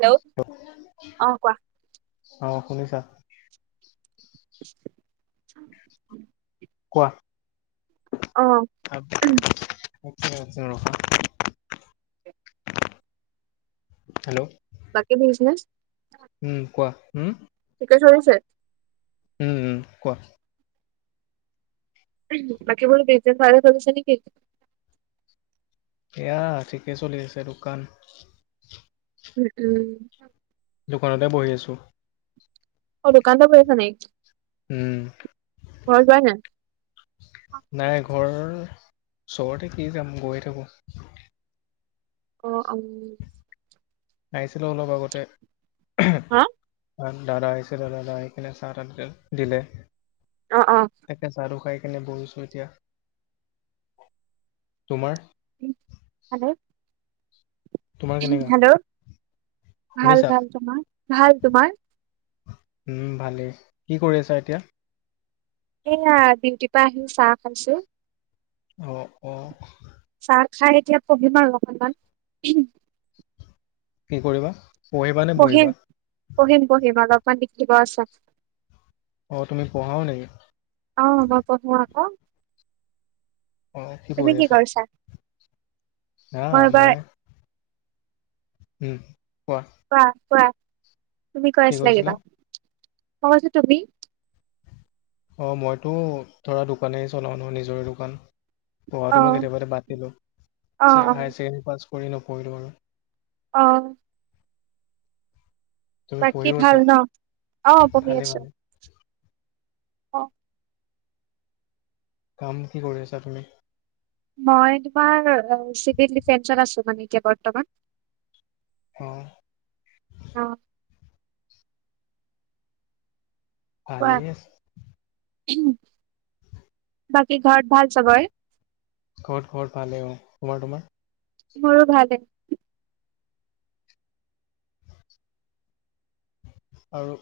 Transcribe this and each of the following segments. Hello অ', কোৱা। অ', শুনিছা? কোৱা অ' আছা উম, আছা ৰখা হেল্ল' বাকী বিজনেছ উম কোৱা উম চলছে উম কোৱা বাকি বোৰ বিজনেছ ভালে চলিছে নে কি এয়া ঠিকে চলি আছে দোকান উম, উম। দোকানতে বহি আছোঁ। অহ দোকানটে বহি আছা নেকি, উম ঘৰ যোৱাই নাই নাই ঘৰ, চবতে কি যাম গৈয়ে থাকো চোন অহ, উম। খাইছিলোঁ অলপ আগতে হা দাদা আহিছিলে, দাদা আহি কিনে চাহ তাহ দিলে অ' অ'। তাকে চাহটো খাই কেনে বহিছোঁ এতিয়া, তোমাৰ হেল্ল তোমাৰ কেনেকা হেল্ল, ভাল শুনিছা ভাল তোমাৰ, ভাল তোমাৰ উম ভালেই, কি কৰি আছা এতিয়া এয়া, ডিউটিৰ পৰা আহি চাহ খাইছোঁ। অহ অহ চাহ খাই এতিয়া পঢ়িম আৰু অকনমান কি কৰিবা? পঢ়িবা নে পঢ়িম, বহিবা পঢ়িম পঢ়িম অলপমান লিখিব আছে। অহ, তুমি পঢ়াও নেকি অহ মই পঢ়ো আক অহ কৰি আছা? আহ মই উম কোৱা কোৱা, তুমি কৈ কি আছিলা কৈছিলা? কিবা মই কৈছোঁ তুমি অ', মইতো ধৰা দোকানেই চলাও ন' নিজৰে দোকান। পঢ়াটো মই অ' কেতিয়াবাতে বাদ দিলোঁ, অ' অ'। হায়াৰ ছেকেণ্ডৰী পাছ কৰি নপঢ়িলো আৰু। অ'। তুমি বাকী পঢ়িও ভাল আছা ন' অ', বহি ভালে আছোঁ। ভালে। অ'। কাম কি কৰি আছা তুমি? মই তোমাৰ চিভিল ডিফেন্সত আছোঁ মানে এতিয়া বৰ্তমান। অহ। অ কোৱা ভালেই। বাকী ঘৰত ভাল চবৰে? ঘৰত ঘৰত ভালে অ', তোমাৰ, তোমাৰ? মোৰো ভালে। আৰু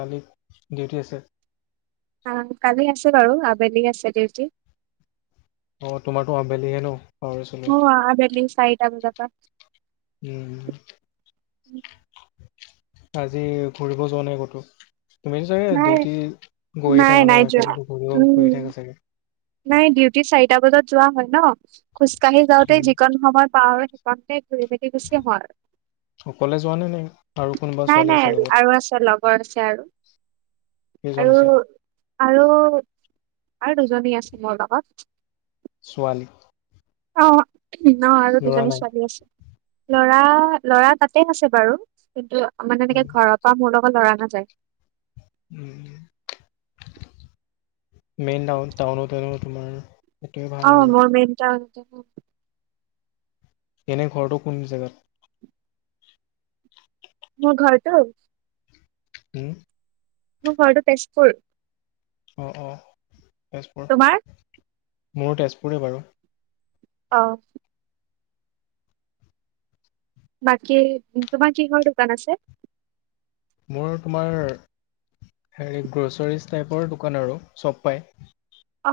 কালি ডিউটি আছে? আহ, কালি আছে বাৰু আবেলি আছে ডিউটি। অ', তোমাৰটো আবেলিহে ন'। পাহৰি আছিলোঁ। অ', আবেলি চাৰিটা বজাৰ পৰা। উম। উম। আজি ঘূৰিব যোৱা নাই ক'তো? তুমিতো চাগে নাই ডিউটি গৈয়ে নাই থাকা নাই যোৱা ন' [unintelligible] ঘূৰিও ঘূৰি উম থাকা চাগে? নাই ডিউটি চাৰিটা বজাত যোৱা হয় ন' খোজকাঢ়ি যাওঁতে উম, যিকণ সময়ত পাওঁ সেইকণতে ঘূৰি পাকি গুছি আহো আৰু। অকলে যোৱা নে নে আৰু কোনোবা নাই, ছোৱালী আছে নাই লগত? আৰু আছে লগৰ আছে আৰু। কেইজন আৰু আছে আৰু আৰু দুজনী আছে মোৰ লগত ছোৱালী অ অ আৰু ল'ৰা দুজনী নাই। ছোৱালী আছে লৰা ল'ৰা তাতে আছে বাৰু কিন্তু মানে এনেকে ঘৰৰ পৰা মোৰ লগ ত লৰা নাযায় মেইন টাউ টাউনতে ন তোমাৰ সেইটোৱে ভাল অ আৰু মোৰ মেইন টাউন এনে ঘৰটো কোন জেগাত মোৰ ঘৰটো উম মোৰ ঘৰটো তেজপুৰ অঁ অঁ তেজপুৰ তোমাৰ মোৰো তেজপুৰে বাৰু অ বাকী তোমাৰ কিহৰ দোকান আছে মোৰ তোমাৰ হেৰি গ্ৰ'চাৰীজ টাইপৰ দোকান আৰু চব পাই অ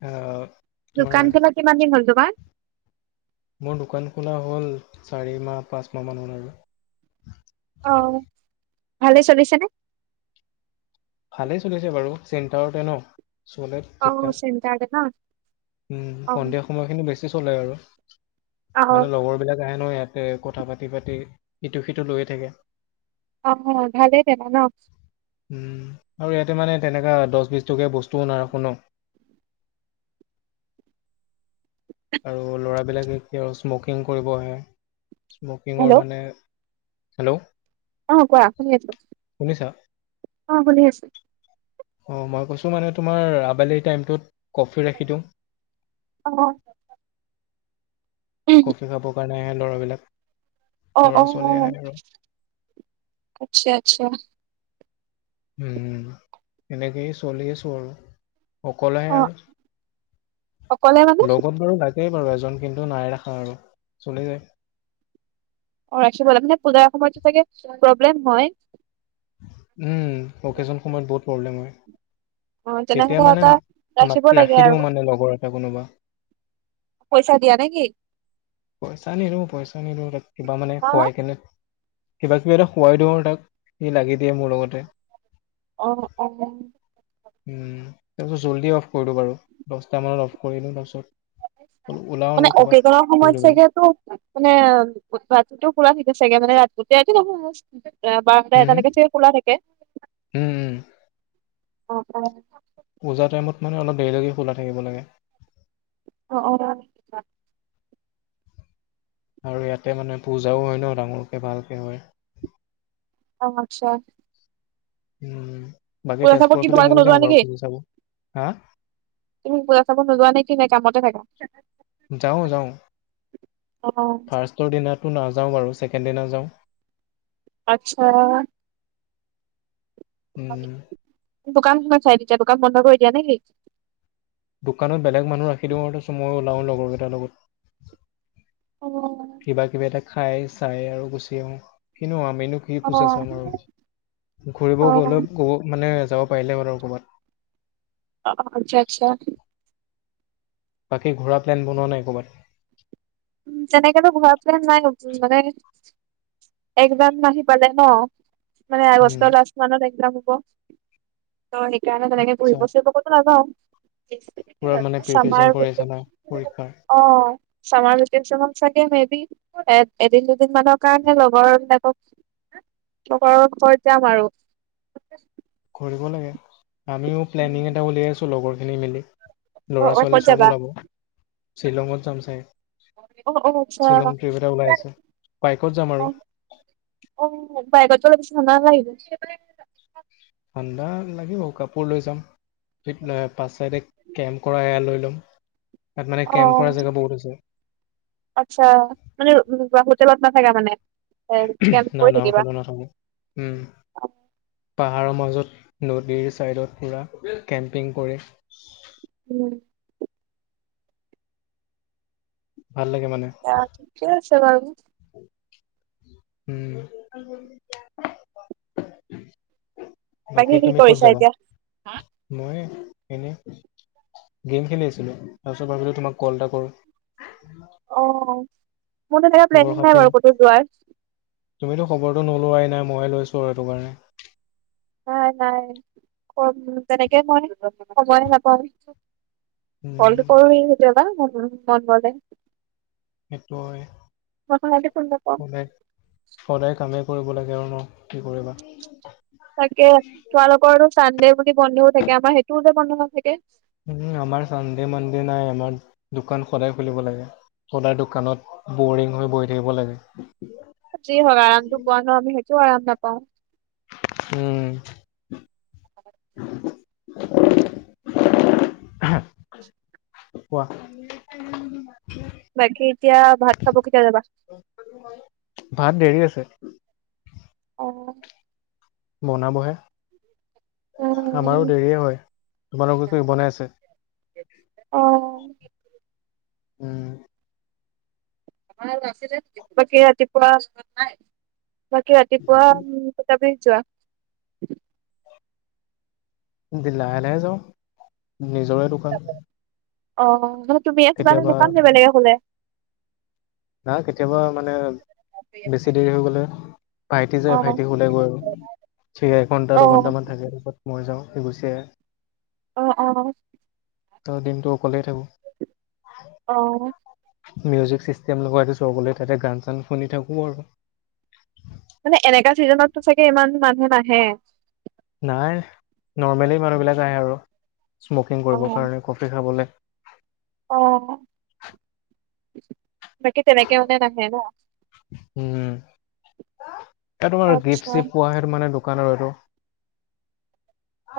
অ দোকান খোলা কিমান দিন হ'ল তোমাৰ মোৰ দোকান খোলা হ'ল চাৰি মাহ পাঁচ মাহ মান আৰু আহ ভালেই চলিছেনে ভালেই চলিছে বাৰু চেণ্টাৰতে ন অ, চেণ্টাৰ দে না। উম, সন্ধিয়া সময় খিনি বেছি চলে আৰু। অ মানে লগৰবিলাক আহে ন' ইয়াতে কথা পাতি- পাতি ইিটো সিটো লৈয়ে থাকে। অ, ভালেই দাদা ন' উম, আৰু ইয়াতে মানে তেনেকুৱা দছ, বিছ টকীয়া বস্তুও নাৰাখো ন'। [inaudible] আৰু ল'ৰাবিলাকে এতিয়াও স্মকিং কৰিব আহে। স্মকিঙৰ হেল্ল' মানে হেল্ল', অ, কোৱা শুনি আছো শুনিছা [unintelligible] অ, শুনি আছো। অ, মই কৈছো মানে তোমাৰ আবেলি টাইমটোত কফি ৰাখি দিওঁ। অ কফি খাবৰ কাৰণে আহে ল'ৰাবিলাক অ', ল'ৰা অ', ছোৱালী আহে অ', আৰু আচ্ছা-আচ্ছা। উম, এনেকেই চলি আছো আৰু। অকলেহে অ আৰু অকলে মানে লগত বাৰু লাগ সেই বাৰু এজন কিন্তু নাই ৰাখা আৰু চলি যায়। অ, ৰাখিব লাগে মানে পূজাৰ সময়ত তো চাগে প্ৰব্লেম হয়। উম, অকেজনৰ সময়ত বহুত প্ৰব্লেম হয়। অ তেতিয়া তেনেহলে মানে এটা ৰাখিব মাত লাগে ৰাখি আৰু দিওঁ মানে লগৰ এটা কোনোবা। পইচা দিয়া নে কি পইচা নিদিও পইচা উম-উম তাক কিবা মানে অ খোৱাই কেনে কিবা-কিবি এটা খোৱাই দিওঁ আৰু তাক সি লাগি দিয়ে মোৰ লগতে। অ অঁ উ তাৰপিছত জল্দি অফ কৰোঁ বাৰু দহটা মানত অফ কৰিলো তাৰপিছত ওলাও মানে আৰু ক'ৰবাত অকেজনৰ সময়ত কৰিবলৈ চাগে তো মানে ভাততো পুৰা চাগে মানে ৰাতি গোটে ৰাতি নহয়। এ বাৰটা হম হম এটালৈকে চাগে খোলা থাকে, উম উম অ অঁ, পূজা টাইমত মানে অলপ দেৰিলৈকে খোলা থাকিব লাগে। অ অ অ। আৰু ইয়াতে মানে পূজাও হয় ন ডাঙৰকে ভালকে হয়। অ আটচা। উ বাকী তেজপুৰৰ কি ফালে তোমালোকে ময়ো নোযোৱা যাওঁ নেকি বাৰু পূজা চাব হা তুমি পুজা চাব নোযোৱা নে কি নাই কামতে থাকা? যাওঁ যাওঁ অ ফাৰ্ষ্টৰ দিনাটো নাযাওঁ বাৰু ছেকেণ্ড দিনা যাওঁ। আটচা, উম দোকান কোনে চাই তেতিয়া দোকান বন্ধ কৰি দিয়া নেকি? দোকানত বেলেগ মানুহ ৰাখি দিওঁ তাৰপিছত ময়ো ওলাওঁ লগৰকেইটাৰ লগত। অ কিবা কিবি এটা খাই চাই আৰু গুচি আহো কিনো আও। মইনো পুজা ছাম আৰু, অ ঘূৰিব অ', গলে কব মানে যাব পাৰিলে হল আৰু অকণমান, অ আটচা আটচা। বাকী ঘুৰাৰ প্লেন বনোৱা নাই কৰবাত? তেনেকেতো ঘুৰা প্লেন নাই মানে, একজাম আহ আহি পালে ন? মানে উম আগষ্টৰ লাষ্ট মানত একজাম হ'ব। ত সেইকাৰণে তেনেকে চা ফুৰিব চুুৰিব কতো নাযাও পুৰা মানে প্ৰিপেৰেচন চামাৰ কৰি আছা না পৰীক্ষাৰ অ চামাৰ ভিক ভিকেচনত চাগে মে বি এ এদিন দুদিন মানৰ কাৰণে লগৰ বিলাকক লগৰ ঘৰত যাম আৰু কৰিব লাগে, আমিও প্লেনিং এটা উলিয়াইছোঁ লগৰ খিনি মিলি ল'ৰা অ', অ', ক'ত ছোৱালীয়ে চব যাবা? ওলাব শ্বিলঙত যাম চাগে। অ', অ', আচ্ছা শ্বিলং ট্ৰিপ এটা ওলাই আছে বাইকত যাম আৰু অ', অ বাইকত গলে ঠাণ্ডা নালাগিব ঠাণ্ডা লাগিব কাপোৰ লৈ যাম পাঁচ চাইডে কেম্প কৰা এয়াৰ লৈ ল'ম তাত মানে অ কেম্প কৰা জেগা বহুত আছে আচ্ছা মানে হোটেলত নাথাকা মানে এ কেম্প নাই কৰি নাই থাকিবা। হোটেলত নাথাকো উম পাহাৰৰ মাজত নদীৰ ছাইডত পুৰা কেম্পিং কৰি উম ভাল লাগে মানে তাত ঠিকে আছে বাৰু উম বাকী কি তুমি ক'ত কৰিছা যাবা এতিয়া? মই এনেই গেম খেলি আছিলো তাৰপিছত ভাবিলোঁ তোমাক কল এটা কৰো অ মোৰতো ধেৰ খবৰ প্লেনিং নাই খাতি বাৰু ক'তো যোৱাৰ তুমিতো খবৰটো নোলোৱাই নাই মইয়ে লৈছো আৰু সেইটো কাৰণে নাই নাই কম তেনেকেই মই সময় নাপাওঁ কলটো উম কৰোৱে কেতিয়াবা মন মন গলে সেইটো হয় মই সাধাৰণতে ফোন নকৰো সদায় সদায় কামেই কৰিব লাগে আৰু ন কি কৰিবা তাকে তোমালোকৰো চানডে বুলি বন্ধও থাকে আমাৰ সেইটোওতে বন্ধ নাথাকে। উম আমাৰ চানডে মানডে নাই আমাৰ দোকান সদায় খুলিব লাগে। সদায় দোকানত বৰিং হৈ বহি থাকিব লাগে। যি হয় আৰামটো পোৱা ন আমি সেইটোও আৰাম নাপাওঁ। উম কোৱা। বাকী এতিয়া ভাত খাব কেতিয়া যাবা। ভাত [inaudible] অ, বনা বহে, আমাৰো উম দেৰিয়ে হয় তোমালোক একো বনাই আছে। অ, উম বাকি ৰাতিপুৱা, বাকি ৰাতিপুৱা কেইটা বজাত যোৱা। লাহে লাহে যাওঁ নিজৰে দোকান। অ মানে তুমি আছা ন কেতিয়াবা কাম যে বেলেগে কলে, না কেতিয়াবা মানে বেছি দেৰি হৈ গ'লে ভাইটি অ যায় ভাইটি খোলে গৈ, ঠিক এঘন্টা অ দুঘন্টাামান থাকে তাৰছত মই যাওঁ সি গুছি আহে, অ অ, ত দিনটো অকলেই থাকো অ মিউজিক, তেওঁলোকৰটো চৰকলে তাতে গান চান শুনি থাকো আৰু মানে, এনেকা ছিজনতটো চাগে ইমান মানুহে নাহে। নাই নৰ্মেলি মানুহবিলাক আহে আৰু স্মকিং অ কৰিবৰ কাৰণে, ক'ফি খাবলে। অ' বাকী তেনেকে মানে নাহে ন? উম, এই তোমাৰ আচ্ছা গিপ-চিপ পোৱা সেইটো মানে দোকানৰ এইটো।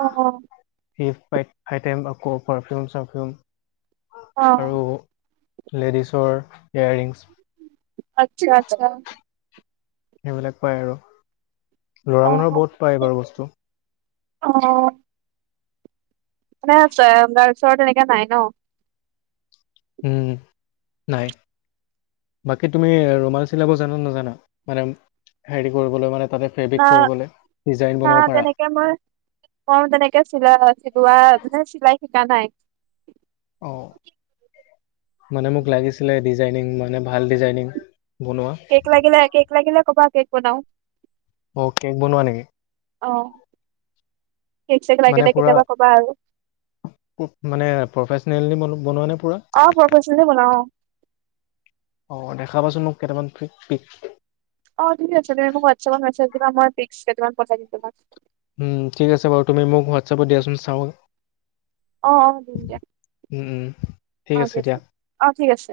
অ ফাই টাইম আকৌ পাৰফিউম চাৰফিউম অ আৰু লেডিছৰ ইয়োৰৰিংছ। আটচ্ছা আটচ্ছা। সেইবিলাক পায় আৰু ল'ৰা মানুহৰ বহুত পায় বাৰু বস্তু। আহ। মানে, গাৰ্লছ তেনেকা নাই ন? উম নাই। বাকী, তুমি ৰোমাল চিলাব জানানে নাজানা? মানে হেৰি কৰিবলৈ মানে তাতে ফেব্ৰিক না কৰিবলে। না, তেনেকে মই মই তেনেকে চিলা চিলোৱা মানে চিলাই শি কা নাই অ মানে মোক লাগিছিলে ডিজাইনিং মানে ভাল ডিজাইনিং বনোৱা কেক লাগিলে কেক লাগিলে কবা কেক বনাওঁ অ কেক বনোৱা নেকি অ কেক চেক মানে লাগিলে পূৰা কেতিয়াবা কবা আৰু মানে প্ৰফেচনেলি বনোৱা নে পূৰা অ প্ৰফেচনে বনাও অ দেখাবা চোন মোক কেইটামান পিক পিক অ ঠিক আছে হব দে তুমি মোক হোৱাটচ এপত মেছেজ দিবা মই পিক্স কেটামান পঠাই দিম তোমাক। উম ঠিক আছে বাৰু তুমি মোক হোৱাটছএপত দিয়াচোন চাও। অ অ দিম দিয়া। উম, উম, ঠিক অ দি আছে দিয়া আছোঁ অ ঠিক আছে।